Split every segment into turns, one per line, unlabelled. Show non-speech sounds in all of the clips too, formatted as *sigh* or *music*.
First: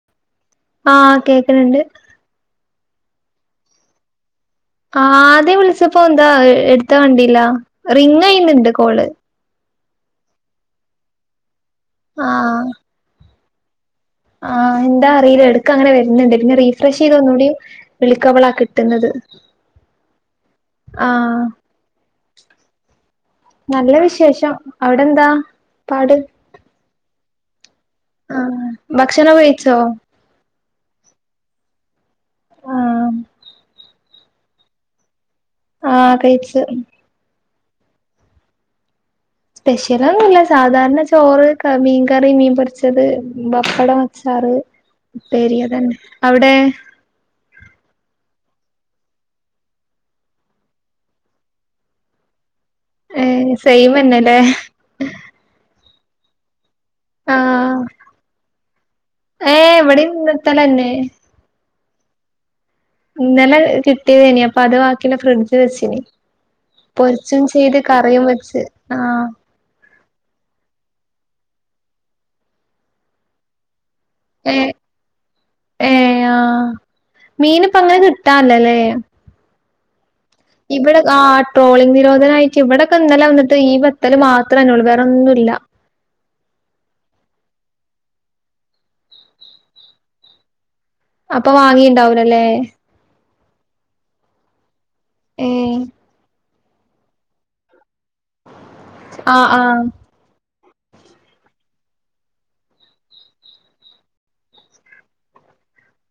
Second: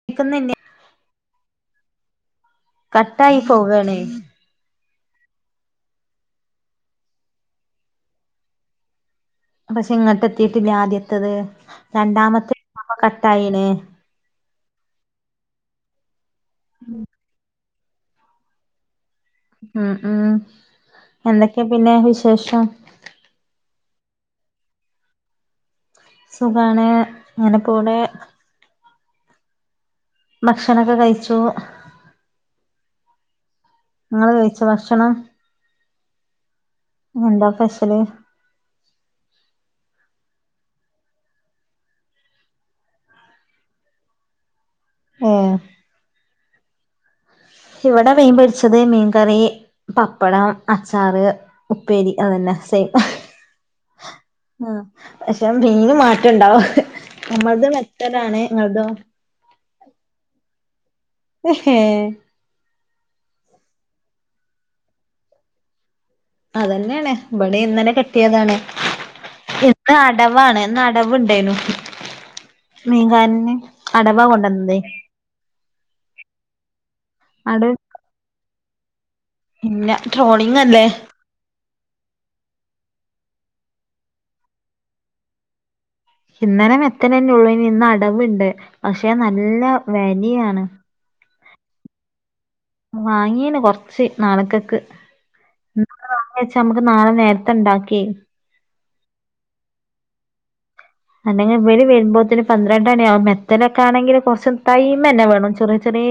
*unintelligible*
ആഹ കേക്കണണ്ട്
കട്ടായി പോവണേ
ആ ആദ്യം വിളിച്ചപ്പോ എന്താ എടുത്താ കണ്ടില്ല റിങ് എഴുന്നുണ്ട് കോള്
പക്ഷെ ഇങ്ങോട്ട് എത്തിട്ടില്ലാദ്യ രണ്ടാമത്തെ കട്ടായിണ്
ആഹ എന്താ അറിയില്ല എടുക്ക് അങ്ങനെ വരുന്നുണ്ട് ഇെ റീഫ്രഷ് ചെയ്തുന്നൂടോ വിളിക്കവളാ കിട്ടുന്നത്
ഉം ഉം
ആഹ്
എന്തൊക്കെയാ പിന്നെ വിശേഷം
നല്ല വിശേഷം അവിടെ എന്താ പാട്
സുഖമാണ് അങ്ങനെപ്പോൂടെ
ആ ഭക്ഷണം കഴിച്ചോ
ഭക്ഷണൊക്കെ കഴിച്ചു
ആഹ്
നിങ്ങള് കഴിചോ ഭക്ഷണം
ആഹ കഴച്ച്
എന്താ സ്പെഷ്യല്
സ്പെഷ്യലൊന്നും ഇല്ല സാധാരണ ചോറ് മീൻകറി മീൻ പൊരിച്ചത് പപ്പടം അച്ചാറ്
ഏ
ഉപ്പേരി അതേനെ അവിടെ
ഇവിടെ മീൻ പൊരിച്ചത് മീൻകറിെ പപ്പടം അച്ചാറ് ഉപ്പേരി അതന്നെ സ
ഏ സൈമന്നെല്ലേ
പക്ഷെ മീൻ മാറ്റം ഉണ്ടാവും നമ്മൾത് ബെത്തല് നിങ്ങൾ തോ
ഏ എവിടെയും ബേത്തൽ താനെ
ഹഹ
ഇന്നലെ കിട്ടിയത് എനി അപ്പൊ അത് ബാക്കി ഫ്രിഡ്ജ് വെച്ചിനി
അതന്നെയാണ്
പൊരിച്ചും
ഇവിടെ
ചെയ്ത്
ഇന്നലെ
കറിയും
കെട്ടിയതാണ്
വെച്ച് ആ
ഇന്ന് അടവാണ് അടവുണ്ടായിനു മീൻകാരന് അടവാ കൊണ്ടുവന്നേ
ഏ ആ മീൻ
അട
ഇപ്പ അങ്ങനെ കിട്ടാല്ലല്ലേ
ഇല്ല ട്രോളിംഗ്
ഇവിടെ ആ ട്രോളിംഗ് നിരോധന ആയിട്ട് ഇവിടോക്കെ ഇന്നല്ലെ വന്നിട്ട് ഈ വത്തല് മാത്ര അന്നേ ഉള്ളു വേറെന്നുമില്ല
ഇന്നലെ വത്തല് തന്നെ ഉള്ളൂ ഇനി ഇന്ന് അടവുണ്ട് പക്ഷെ നല്ല വലിയാണ്
അപ്പൊ വാങ്ങിണ്ടാവലല്ലേ
വാങ്ങിയന കൊറച്ച് നാളക്കക്ക്ങ്ങ
ഏഹ്
പക്ഷെ നമ്മുക്ക് നാളെ നേരത്തെ ഉണ്ടാക്കി
ആഹ ആഹ
അല്ലെങ്കിൽ ഇ വര് വരുമ്പോത്തേന് പന്ത്രണ്ട് മണിയാവകും മെത്തലൊക്കെ ആണെങ്കിൽ കുറച്ചും ൈം തന്നെ വേണം ചെറിയ ചറേ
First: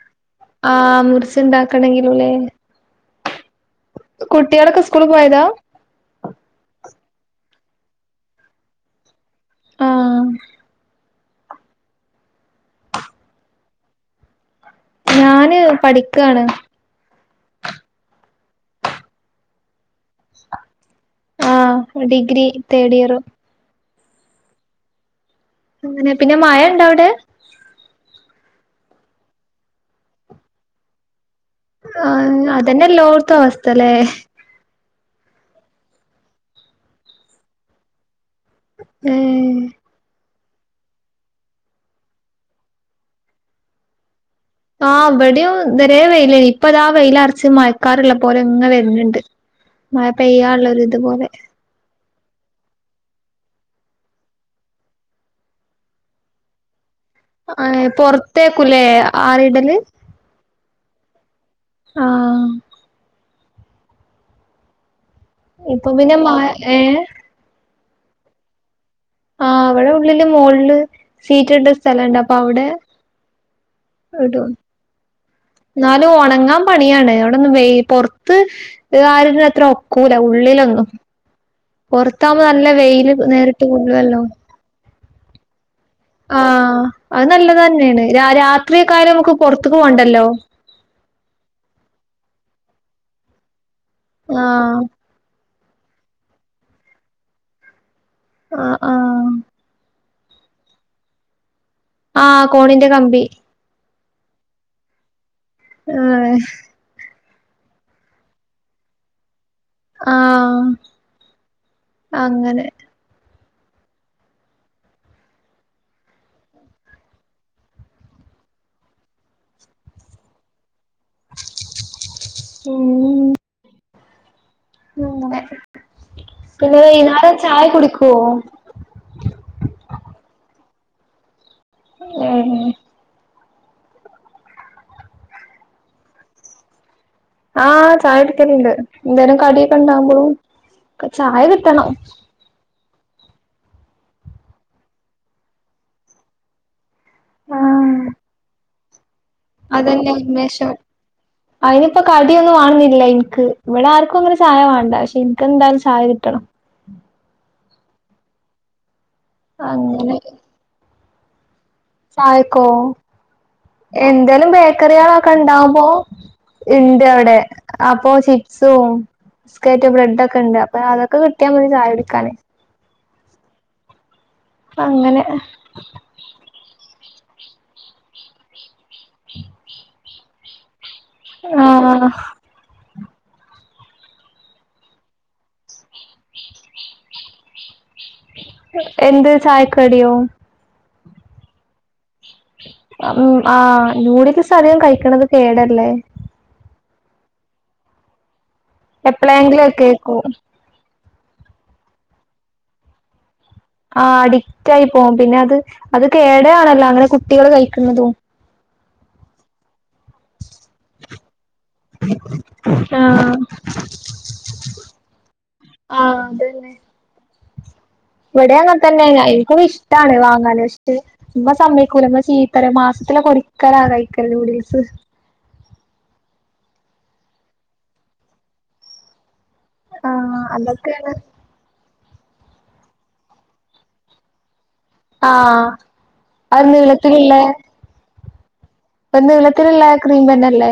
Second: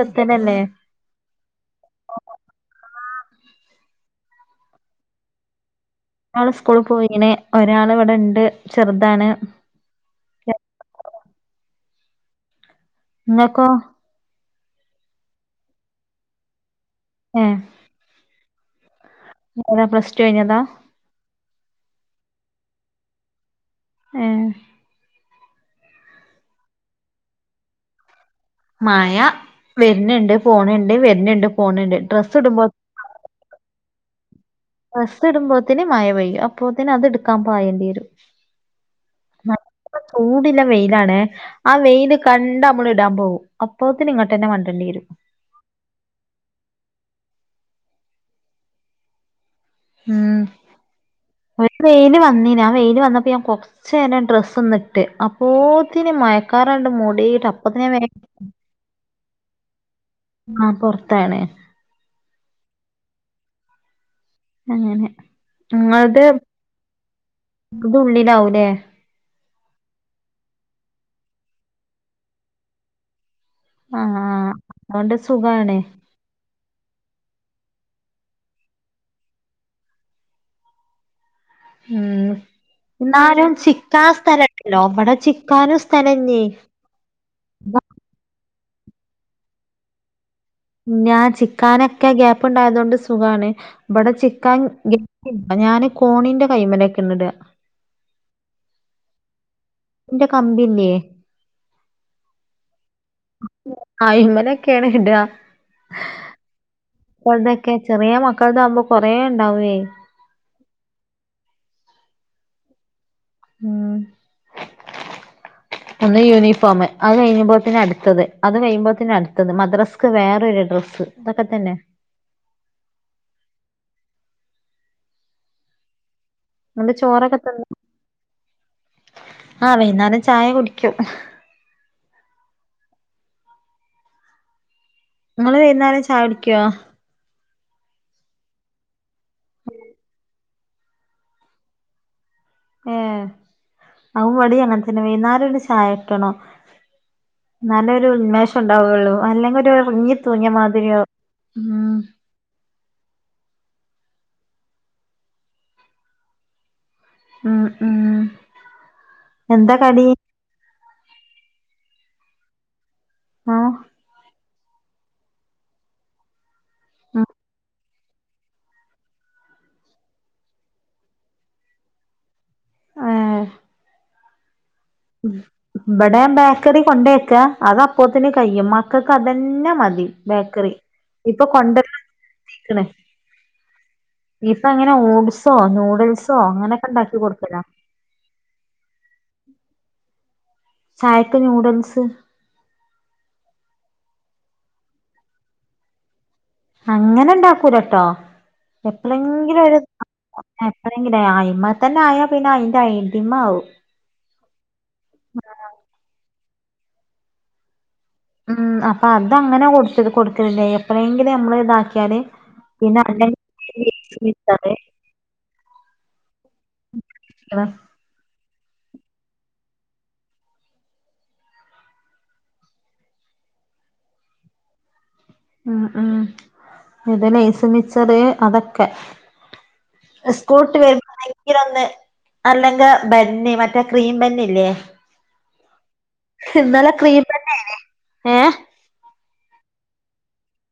വത്തനല്ലേ
ആ മുറിച്ച്ണ്ടാക്കണെങ്കിലൂല്ലെ. കുട്ടിയേളൊക്കെ സ്കൂള് പോയതാ.
ഒരാള് സ്കൂള് പോയിന് ഒരാളവിടെണ്ട് ചെറുതാണ്.
ആഹ്
ങ്ങക്കോ
ഞാന് പഠിക്കാണ്.
ഏഹ് പിന്നെ പ്ലസ്റ്റു കിഞ്ഞതാ.
ആഹ് ഡിഗ്രി തേഡിയർ.
ഏഹ്
അങ്ങനെ പിന്നെ മയണ്ടവിടെ.
മയ വര്ന്ണ്ട് പോണണ്ട് വരന്ണ്ട്.
ആ അതന്നെല്ലോർത്തവസ്ഥല്ലേ.
ബസ്സ് ഇടുമ്പോഴത്തേന് മഴ പെയ്യ അപ്പോത്തിന് അത് എടുക്കാ പകേണ്ടി വരും.
ഏഹ്
മഴപ്പ പോവും പിന്ന വെയിലാണ് ആ വെയില് കണ്ടമ്മള് ഇടാം പോകും അപ്പത്തിന് ഇങ്ങോട്ടന്നെ മണ്ടേണ്ടി വരും.
തേവരേ വെയില ഇപ്പ അതാ വെയിലെറിച്ച് മയക്കാറ്ള്ള പോലെങ്ങ് വരുന്നുണ്ട്. മഴ
ഉം
പെയ്യാനുള്ളൊരിതുപോലെ.
ഒരു വെയില് വന്നീന് ആ വെയില് വന്നപ്പോ ഞാൻ കുറച് നേരം ഡ്രസ്സ്ന്നിട്ട് അപ്പോത്തിന് മഴ. ക്കാറണ്ട് മൂടിട്ടപ്പത്തിന്
ഏഹ്
വരെ.
പൊറത്തേക്കുലേ ആറിടല്
ആഹ് പുറത്താണ്.
ആഹ്
അങ്ങനെ
ഇപ്പൊ പിന്നെ
ങ്ങളത്
മഴ ഏഹ്
ഉള്ളിലാവൂലേ.
ആഹ് അവിടെ ഉള്ളില് മോളില് സീറ്റ് ഇട്ട സ്ഥലണ്ട് അപ്പൊ അവിടെ.
ആഹ്
ഇടും
ആഹ് അതോണ്ട് സുഖാണ്
എന്നാലും ഒണങ്ങാൻ പണിയാണ് അവിടെന്ന് പൊറത്ത്. ഇ ആരന് അത്ര ഒക്കൂല ഉള്ളിലൊന്നും.
ഉം
പുറത്താകുമ്പോ നല്ല വെയില് നേരിട്ട് കൊള്ളുവല്ലോ.
ലോബടെ ചിക്കാനും.
ആ
സ്ഥലല്ലേ
അത് നല്ലത് തനെയാണ് രാത്രിയെക്കാലം നമുക്ക് പൊറത്ക്ക് പോണ്ടല്ലോ.
ഞാൻ ചിക്കാനൊക്കെ ഗ്യാപ്പ് ണ്ടായതൊണ്ട് സുഖാണ് ഇവടെ ചിക്കാൻ.
ആഹ്
ഞാന് കോണിന്റെ കൈ്മനക്കെ ഇന്ന്ട.
ആ ആ
എന്റെ കമ്പില്ലേ.
ആ കോണിന്റെ കമ്പി.
ആ അയ്മലൊക്കെയാണ് ഇിടാ.
ആഹ്.
മക്കളുടെക്കെ ചെറിയ മക്കളുടെ ആകുമ്പോ കൊറേണ്ടാവേ.
ആഹ് അങ്ങനെ.
ഉം
*inaudible*
ഒന്ന് യൂണിഫോം അത് കഴിഞ്ഞുമ്പോതിന് അടുത്തത് അത് കഴിയുമ്പോതിന് അടുത്തത് മദ്രസ്ക്ക് വേറൊരു ഡ്രസ്സ്. ഇതൊക്കെ തന്നെ.
ഉം ഉ പിന്നെ
ഇന്നട്ട്
വൈനാരം
ചോറൊക്കെ തിന്ന്
ചായ കുടിക്കുവോ.
ആഹ് വൈന്നേരം ചായ കുടിക്കും.
ഏഹ്
ങ്ങള് വൈന്നാരം ചായുടിക്കോ?
ആഹ് ചായുടിക്കല്ണ്ട്, എന്തേലും കടിയൊക്കെണ്ടാവുമ്പളും ചായ കിട്ടണം.
ഏഹ്, അവ്വടിം അങ്ങൻത്തന്നെ, വൈന്നാരൊരു ചായ കിട്ടണം. ന്നാലേ
ആഹ്
ഒരു ഉന്മേഷണ്ടാവൊള്ളൂ. അല്ലെങ്കി ഒരു
അതന്നെ
ഒറർങ്ങി തൂങ്ങ്യ മാതിരിയാവും.
*unintelligible* ഒന്നും വാണന്നില്ല ഇൻക്ക്. ഇവടെ ആർക്കു അങ്ങനെ ചായ വാണ്ട പക്ഷെ, ഇൻക്കെന്തായാലും ചായ കിട്ടണം.
ഉം ഉം എന്താ കടി?
അങ്ങനെ ചായക്കോ?
ആഹ്
എന്തേലും ബേക്കറ്യാളൊക്കെ ഇണ്ടാവുമ്പോ
ഉം
ഇന്റവ്ടെ അപ്പൊ ചിപ്സും, ബിസ്ക്കേറ്റു ബ്രെഡൊക്കെണ്ട്. അപ്പൊ അതൊക്കെ കിട്ടിയാ മതി ചായ കുടിക്കാന്
ഏഹ്
അങ്ങനെ
ഇബടെ ബേക്കറി കൊണ്ടോയെക്ക, അത് അപ്പോത്തിന് കയ്യും മ ക്കക്ക് അതന്നെ മതി ബേക്കർ, ഇപ്പൊ
ആഹ്
കൊണ്ടര്ലൊക്കെ നിർത്തീക്ക്ണ്. ഇപ്പങ്ങനെ ഓട്സോ, നൂഡിൽസോ അങ്ങനൊക്കെ ഇണ്ടാക്കി കൊടുക്കലാ.
എന്ത് ചായക്കടിയോ?
ചായക്ക് നൂഡിൽസ്
അം ആഹ്, നൂഡിൽസ് അധികം കഴിക്കണത് കേടല്ലേ?
അങ്ങനെണ്ടാക്കൂലട്ടോ.
എപ്പളെങ്കിലും
എപ്പ്ളെങ്കിലൊര്
ഒക്കെ കേക്കും
*unintelligible* അയ്മെ തന്നെ ആയാ പിന്നെ, അയ്ന്റെ അയ്ടിമ ആവും.
ആഹ് അഡിക്റ്റായി പോവും. പിന്നെ അത് അത് കേടേ ആണല്ലോ അങ്ങനെ കുട്ടികള് കഴിക്ക്ന്നതും
ഉം അപ്പൊ അത് അങ്ങനെ കൊടുത്തത് കൊട്ക്കലില്ല. എ എപ്പളേങ്കിലും നമ്മള് ഇതാക്കിയാല് പിന്നെ
ആഹ്
*unintelligible*
ആഹ് അതെന്നെ.
*unintelligible*
ഇവടെ അങ്ങനൻ തന്നേണ്. ഇൻക്കൊക്കെ ഇഷ്ടാണ് വാങ്ങാന് പക്ഷെ ഇമ്മ സമ്മയ്ക്കൂല, ഇമ്മ ചീത്തറിം. മാസത്തിലൊക്കെ ഒരിക്കലാണ് കയ്ക്ക നൂഡിൽസ്
ആഹ് ആഹ് ഇത് ലെയ്സ്, മിച്ചറ് അതൊക്കെ
ആഹ്
സ്കൂൾട്ട് വര് *unintelligible*
അതൊക്കെയാണ്
*unintelligible* അല്ലെങ്കെ ബെന്ന്, മറ്റേ ക്രീം ബെന്നില്ലേ
ആഹ് അ
ക്രീം
നീളത്തില്ള്ളെ
ബന്നേനി ഏഹ്
ഇപ്പം നീളത്തില്ള്ളെ ക്രീം ബെന്നല്ലേ?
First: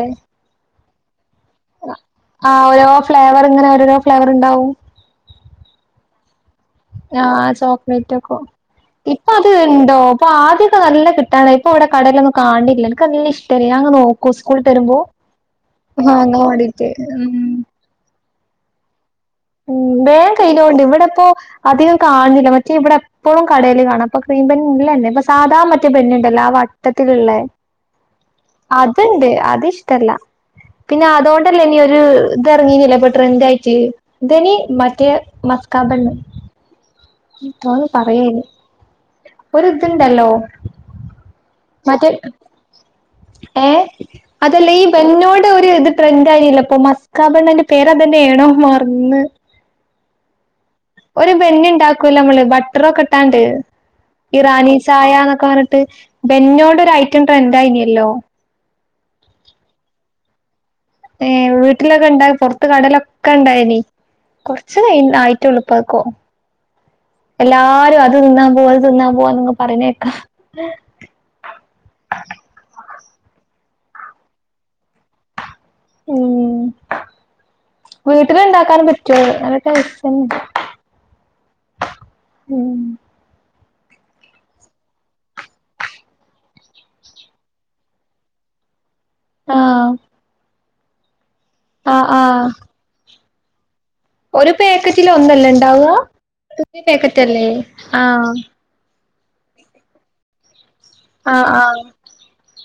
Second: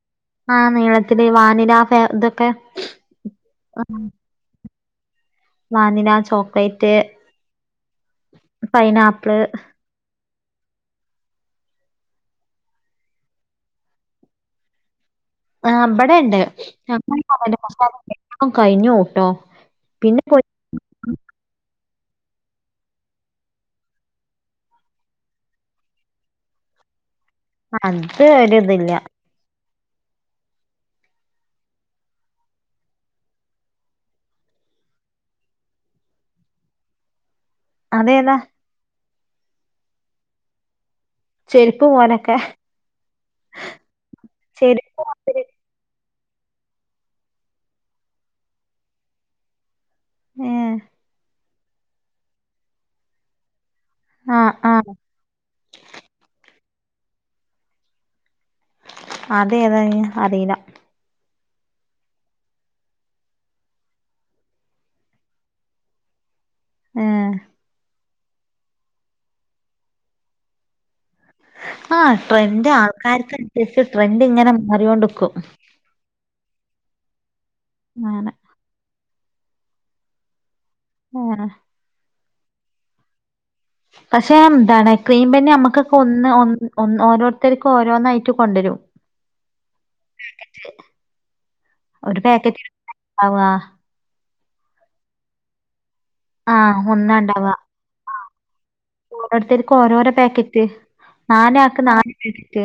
ആഹ് നീളത്തില്, വാനില ഫെ ഇതൊക്കെ
ആഹ് ഓരോ ഫ്ലേവർ ഇങ്ങനെ ഓരോരോ ഫ്ലേവർ ഇണ്ടാവും.
വാനില ചോക് ക്ലേറ്റ്
ആഹ് ചോക്ലേറ്റ് ഒക്കോ, ഇപ്പൊ
പൈനാപ്പിള്
അത് ഇണ്ടോ? ഇപ്പാദ്യൊക്കെ നല്ല കിട്ടാണ്ടായ്നി, ഇപ്പൊ ഇവിടെ കടേലൊന്നും കാണ് ണില്ല. ഇൻക്ക് നല്ല ഇഷ്ടേനി ഞാൻ ഇങ്ങനെ നോക്കും സ്കൂൾട്ടെരുമ്പൊ
ആഹ് ഇബടെണ്ട് *unintelligible* കയ്ഞ്ഞോവുട്ടൊ പിന്നെ *unintelligible*
*unintelligible* ഇവടെപ്പോ അധികം കാണ് ണില്ല മറ്റേ ഇവടെ എ ഇപ്പോളും കടേല് കാണാ, ഇപ്പൊ ക്രീം ബെന്ന് ഇല്ല ന്നെ. ഇപ്പൊ സാധാ മറ്റേ ബെന്ന്ണ്ടല്ലോ ആ വട്ടത്തില്ള്ളെ
അത് ഒരിതില്ല
അത്ണ്ട്, അതിഷ്ടല്ല. പിന്നെ അതോണ്ടല്ലേ ഇനി ഒര്, ഇതർങ്ങീനിലെ ഇപ്പൊ ട്രെൻഡായിട്ട് എന്തേനി, മറ്റേ മസ്കാ ബന്ന് തോന്നി
അതേതാ
പറയേനു. ഒര്ത്ണ്ടല്ലോ
ചെരുപ്പ്
മറ്റേ
പോലൊക്കെ
ഏഹ് അതല്ല, ഈ
ചെരുപ്പ് മാതിരി
ബെന്നോട് ഒരു ഇത് ട്രെൻഡായീനല്ലൊപ്പൊ, മസ്കാബണ്ണ് അയ്ന്റെ പേരതെന്നേണൊ? മർന്ന്
ഏഹ്
ഒരു ബെന്ന്ണ്ടാക്കൊല്ലൊ നമ്മള്, ബട്ടറൊക്കെട്ടാണ്ട്
ആഹ്
ഇറാനീ
ആഹ്
ചായാന്നൊക്കെ പർഞ്ഞ് ട്ട്, ബെന്നോണ്ടൊരയ്റ്റം ട്രെൻഡായീന്യെല്ലോ
അതേതാ *unintelligible* അറീല.
ഏഹ് വീട്ടിലൊക്കെ ഇണ്ടായി പൊർത്ത് കടേലൊക്കെ ഇണ്ടായ്നി കൊറച്ച് ക ആയിട്ടൊള്ളു ഇപ്പായ്ക്കും
ഏഹ്
എല്ലാരും അത് തിന്നാൻ പോവാ ഇത് തിന്നാൻ പോവാന്ന് പറയണെ കേക്കാം
ആഹ ട്രെൻഡ് ആൾക്കാർക്ക് അനുസരിച്ച് ട്രെൻഡ് ഇങ്ങനെ മാറികൊണ്ട്ക്കും
ഉം
അങ്ങനെ
വീട്ടില് ഇണ്ടാക്കാനും പറ്റും നല്ല ടേസ്റ്റാണ്
ഏഹ്
ഉം
പക്ഷെ എന്താണ് ക്രീം ബന്ന് നമ്മുക്കൊക്കെ ഒന്ന് ഓരോരുത്തർക്ക് ഓരോന്നായിട്ട് കൊണ്ടുവരും
ആഹ് ആഹ്
ഒരു
ആഹ്
പാക്കറ്റ് *unintelligible*
ഒരു പേക്കറ്റില് ഒന്നല്ലെ ഇണ്ടാവാ? *unintelligible* പേക്കറ്റല്ലേ ആഹ്
ഓരോര്ത്തർക്ക് ഓരോരോ പാക്കറ്റ്
ആഹ്
നാലാക്ക്
ആഹ്
നാല് പാക്കറ്റ്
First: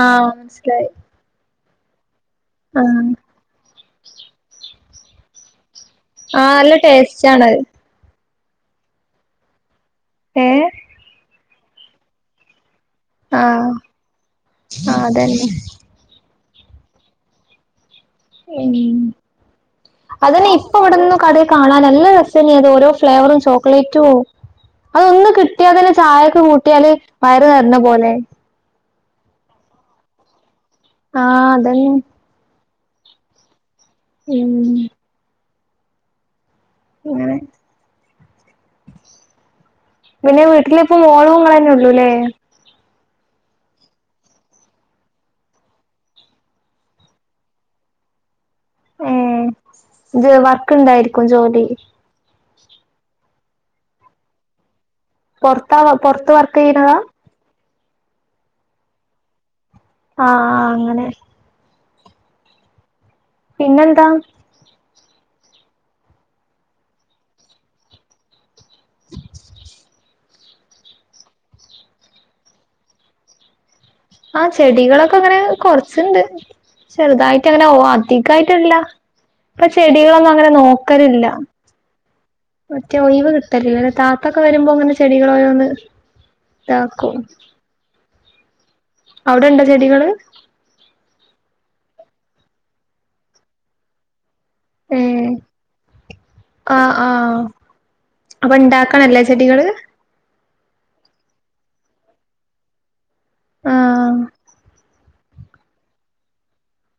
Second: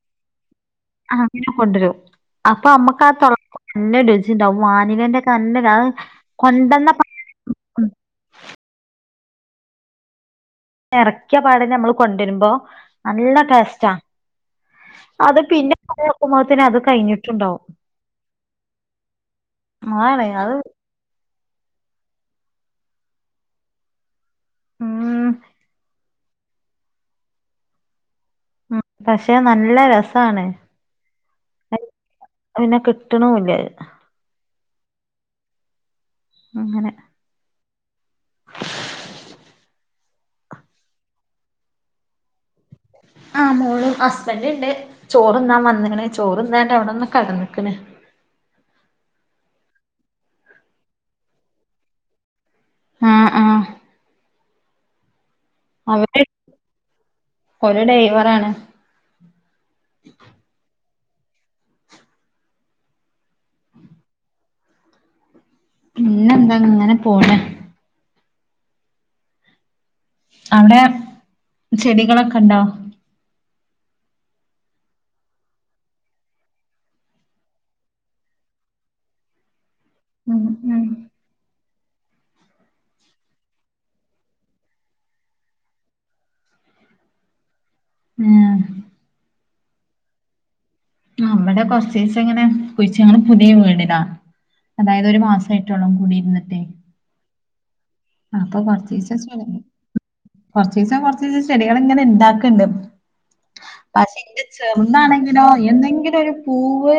ആഹ് മനസ്സിലായി
അങ്ങനെ കൊണ്ടുവരും അപ്പൊ
ആഹ്
അമ്മക്കാ ആ *unintelligible* നല്ല രുചിണ്ടാവും വാനിലേന്റെ ഒക്കെ നല്ല
ആഹ നല്ല
കൊണ്ടന്ന
ടേസ്റ്റ് ആണത് ഏഹ്
എറക്കിയ പാടെന്നെ നമ്മള് കൊണ്ടരുമ്പോ നല്ല
ആഹ്
ടേസ്റ്റാ
ആഹ്
അത്
അതന്നെ
പിന്നെ അത് എത്തുംമ്പൊത്തിന് അത് കഴിഞ്ഞിട്ടുണ്ടാവും
ഉം
അതാണ്
അതിന്
അത്
ഇപ്പൊ ഇവിടൊന്നും കട കാണാ നല്ല രസെല്ലെ അത് ഓരോ ഫ്ലേവറും ചോക്ലേറ്റും
ഉം
അതൊന്ന് കിട്ടിയാതന്നെ ചായക്ക് കൂട്ടിയാല് വയറ് നിറഞ്ഞ പോലെ
ഉം പക്ഷെ നല്ല രസാണ്
ആഹ അതന്നെ
അത്‌ പിന്നെ കിട്ടണുല്ല്യത്
ഉം
അങ്ങനെ
അങ്ങനെ പിന്നെ വീട്ടിലിപ്പം മോളും ഇങ്ങളന്നെ ഉള്ളൂ അല്ലേ
ആ മോളും ഹസ്ബന്റ് ഇണ്ട് ചോറ് തിന്നാന് വന്ന്ണ് ചോറ്ന്നാണ്ട് അവിടെ ഒന്ന് കെടന്ന്ക്ക്ണ്
ഏഹ് ഇത് വർക്ക് ഇണ്ടായിരിക്കും ജോലി
ആഹ ആഹ
പുറത്താ
അവര്
പുറത്ത് വർക്ക് ചെയ്ണതാ
ഓല് ഡ്രൈവറ് ആണ്
ആ ആഹ് അങ്ങനെ പിന്നെന്താ
പിന്നെന്താ ഇങ്ങനെ പോണ്
*unintelligible*
അവിടെ ചെടികളൊക്കെ ഉണ്ടോ
ആഹ ചെടികളൊക്കെ ഇങ്ങനെ കൊറച്ചുണ്ട് ചെറുതായിട്ട് അങ്ങനെ ഓ അധിക്കായിട്ടില്ല ഇപ്പൊ ചെടികളൊന്നും
ഉം
അങ്ങനെ നോക്കലില്ല മറ്റേ ഒയിവ് കിട്ടലില്ല അല്ലെ താത്തൊക്കെ വരുമ്പോ ഇങ്ങനെ ചെടികളോരോന്ന് ഇതാക്കും
ഏഹ്
അവിടെണ്ട ചെടികള്
ഇവിടെ കൊറച്ചീച്ചെ ഇങ്ങനെ കുയിച് ഞങ്ങൾ പുതിയ വീട്ലാ
ഏ
അതായത് ഒരു മാസായിട്ടൊള്ളൂ കുടി ഇരുന്നിട്ടേ
ആഹ് ആഹ് അപ്പൊ ഇണ്ടാക്കണല്ലേ ചെടികള്
കുറച്ചീച്ചെ കൊറച്ചീച്ചെ ചെടികൾ ഇങ്ങനെ ഇണ്ടാക്ക്ണ്ട്
ആഹ്
പക്ഷെ എന്റെ ചെർന്നാണെങ്കിൽ *unintelligible* എന്തെങ്കിലും ഒരു പൂവ്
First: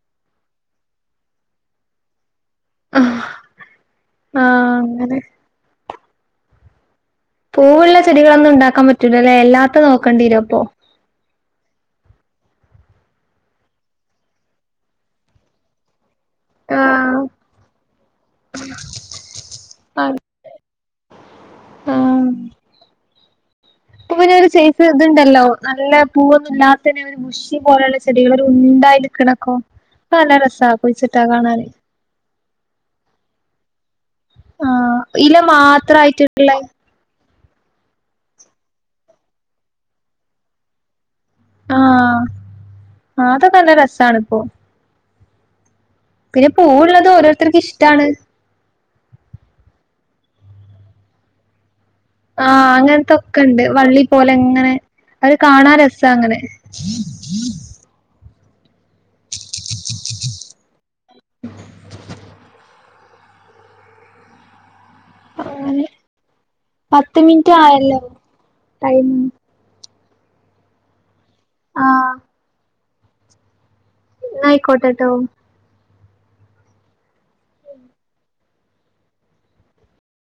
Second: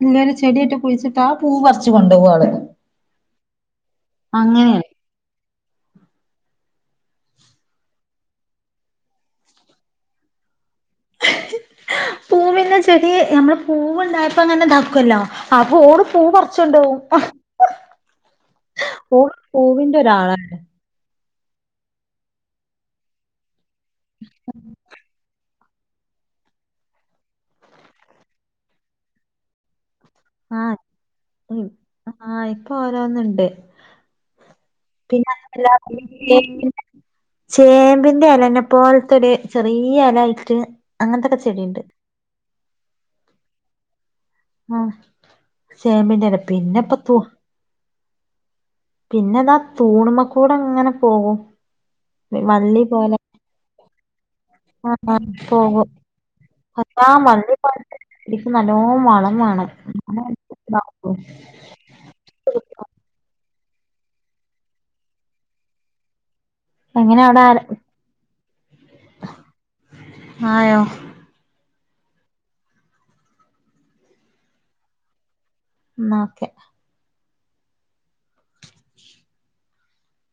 പിന്നെ ഒരു ചെടിയേറ്റെ കുഴിച്ചിട്ടാൽ ആ പൂവ് പറച്ച് കൊണ്ടോവും ആള്
ആഹ്
അങ്ങനെയാണ്
അങ്ങനെ പൂവുള്ള ചെടികളൊന്നും ഉണ്ടാക്കാൻ പറ്റൂല്ല ല്ലേ അല്ലാത്ത നോക്കേണ്ടി വരും അപ്പോ
പൂവില്ല ചെടി നമ്മള് പൂവ്ണ്ടായപ്പോ അങ്ങനെ താക്കല്ലോ അപ്പൊ ഓള് പൂ പാറച്ച്ണ്ടോവും
ആഹ്
ഓള് പൂവിന്റെ ഒരാള
ആഹ പൂവിന ഒരു സൈസ് ഇതുണ്ടല്ലോ നല്ല പൂവൊന്നും ഇല്ലാത്തെ ഷി പോലെയുള്ള ചെടികള് ഒരു ഉണ്ടായി നിക്കണക്കോ
ആഹ് മം ആഹ് ഇപ്പൊ ഓരോന്നുണ്ട്
ആഹ്
പിന്നെ
ഇല മാത്രായിട്ടുള്ള
*inaudible* ചേമ്പിന്റെ ഇലേനെ പോലെതന്നെ ചെറിയ ഇല ആയിട്ട് അങ്ങനത്തൊക്കെ ചെടിയുണ്ട്
ആഹ് അതൊക്കെ നല്ല രസാണ് ഇപ്പോ
മം ചേമ്പിൻ്റെ ഇല
പൂവുള്ളത്
പിന്നെപ്പതുവാ
ഓരോരുത്തർക്ക് ഇഷ്ടാണ്
പിന്നെതാ തൂണുമേക്കൂടെങ്ങനെ പോകും
ആഹ്
വള്ളി പോലെ
അങ്ങനത്തൊക്കെ ഉണ്ട് വള്ളി പോലെ ഇങ്ങനെ
ആഹ്
കാണാൻ
പോകും
രസാ അങ്ങനെ
എല്ലാ വള്ളി പോലത്തെ ചെടിക്ക് നല്ലോം വളം വേണം *inaudible*
*inaudible* പത്ത്
എങ്ങനെ അവിടെ
മിനിറ്റ്
ആര
ആയല്ലോ ടൈമ്
ആയോ
ആഹ് ന്നാ ആയിക്കോട്ടേട്ടോ
ന്നാ ഓക്കെ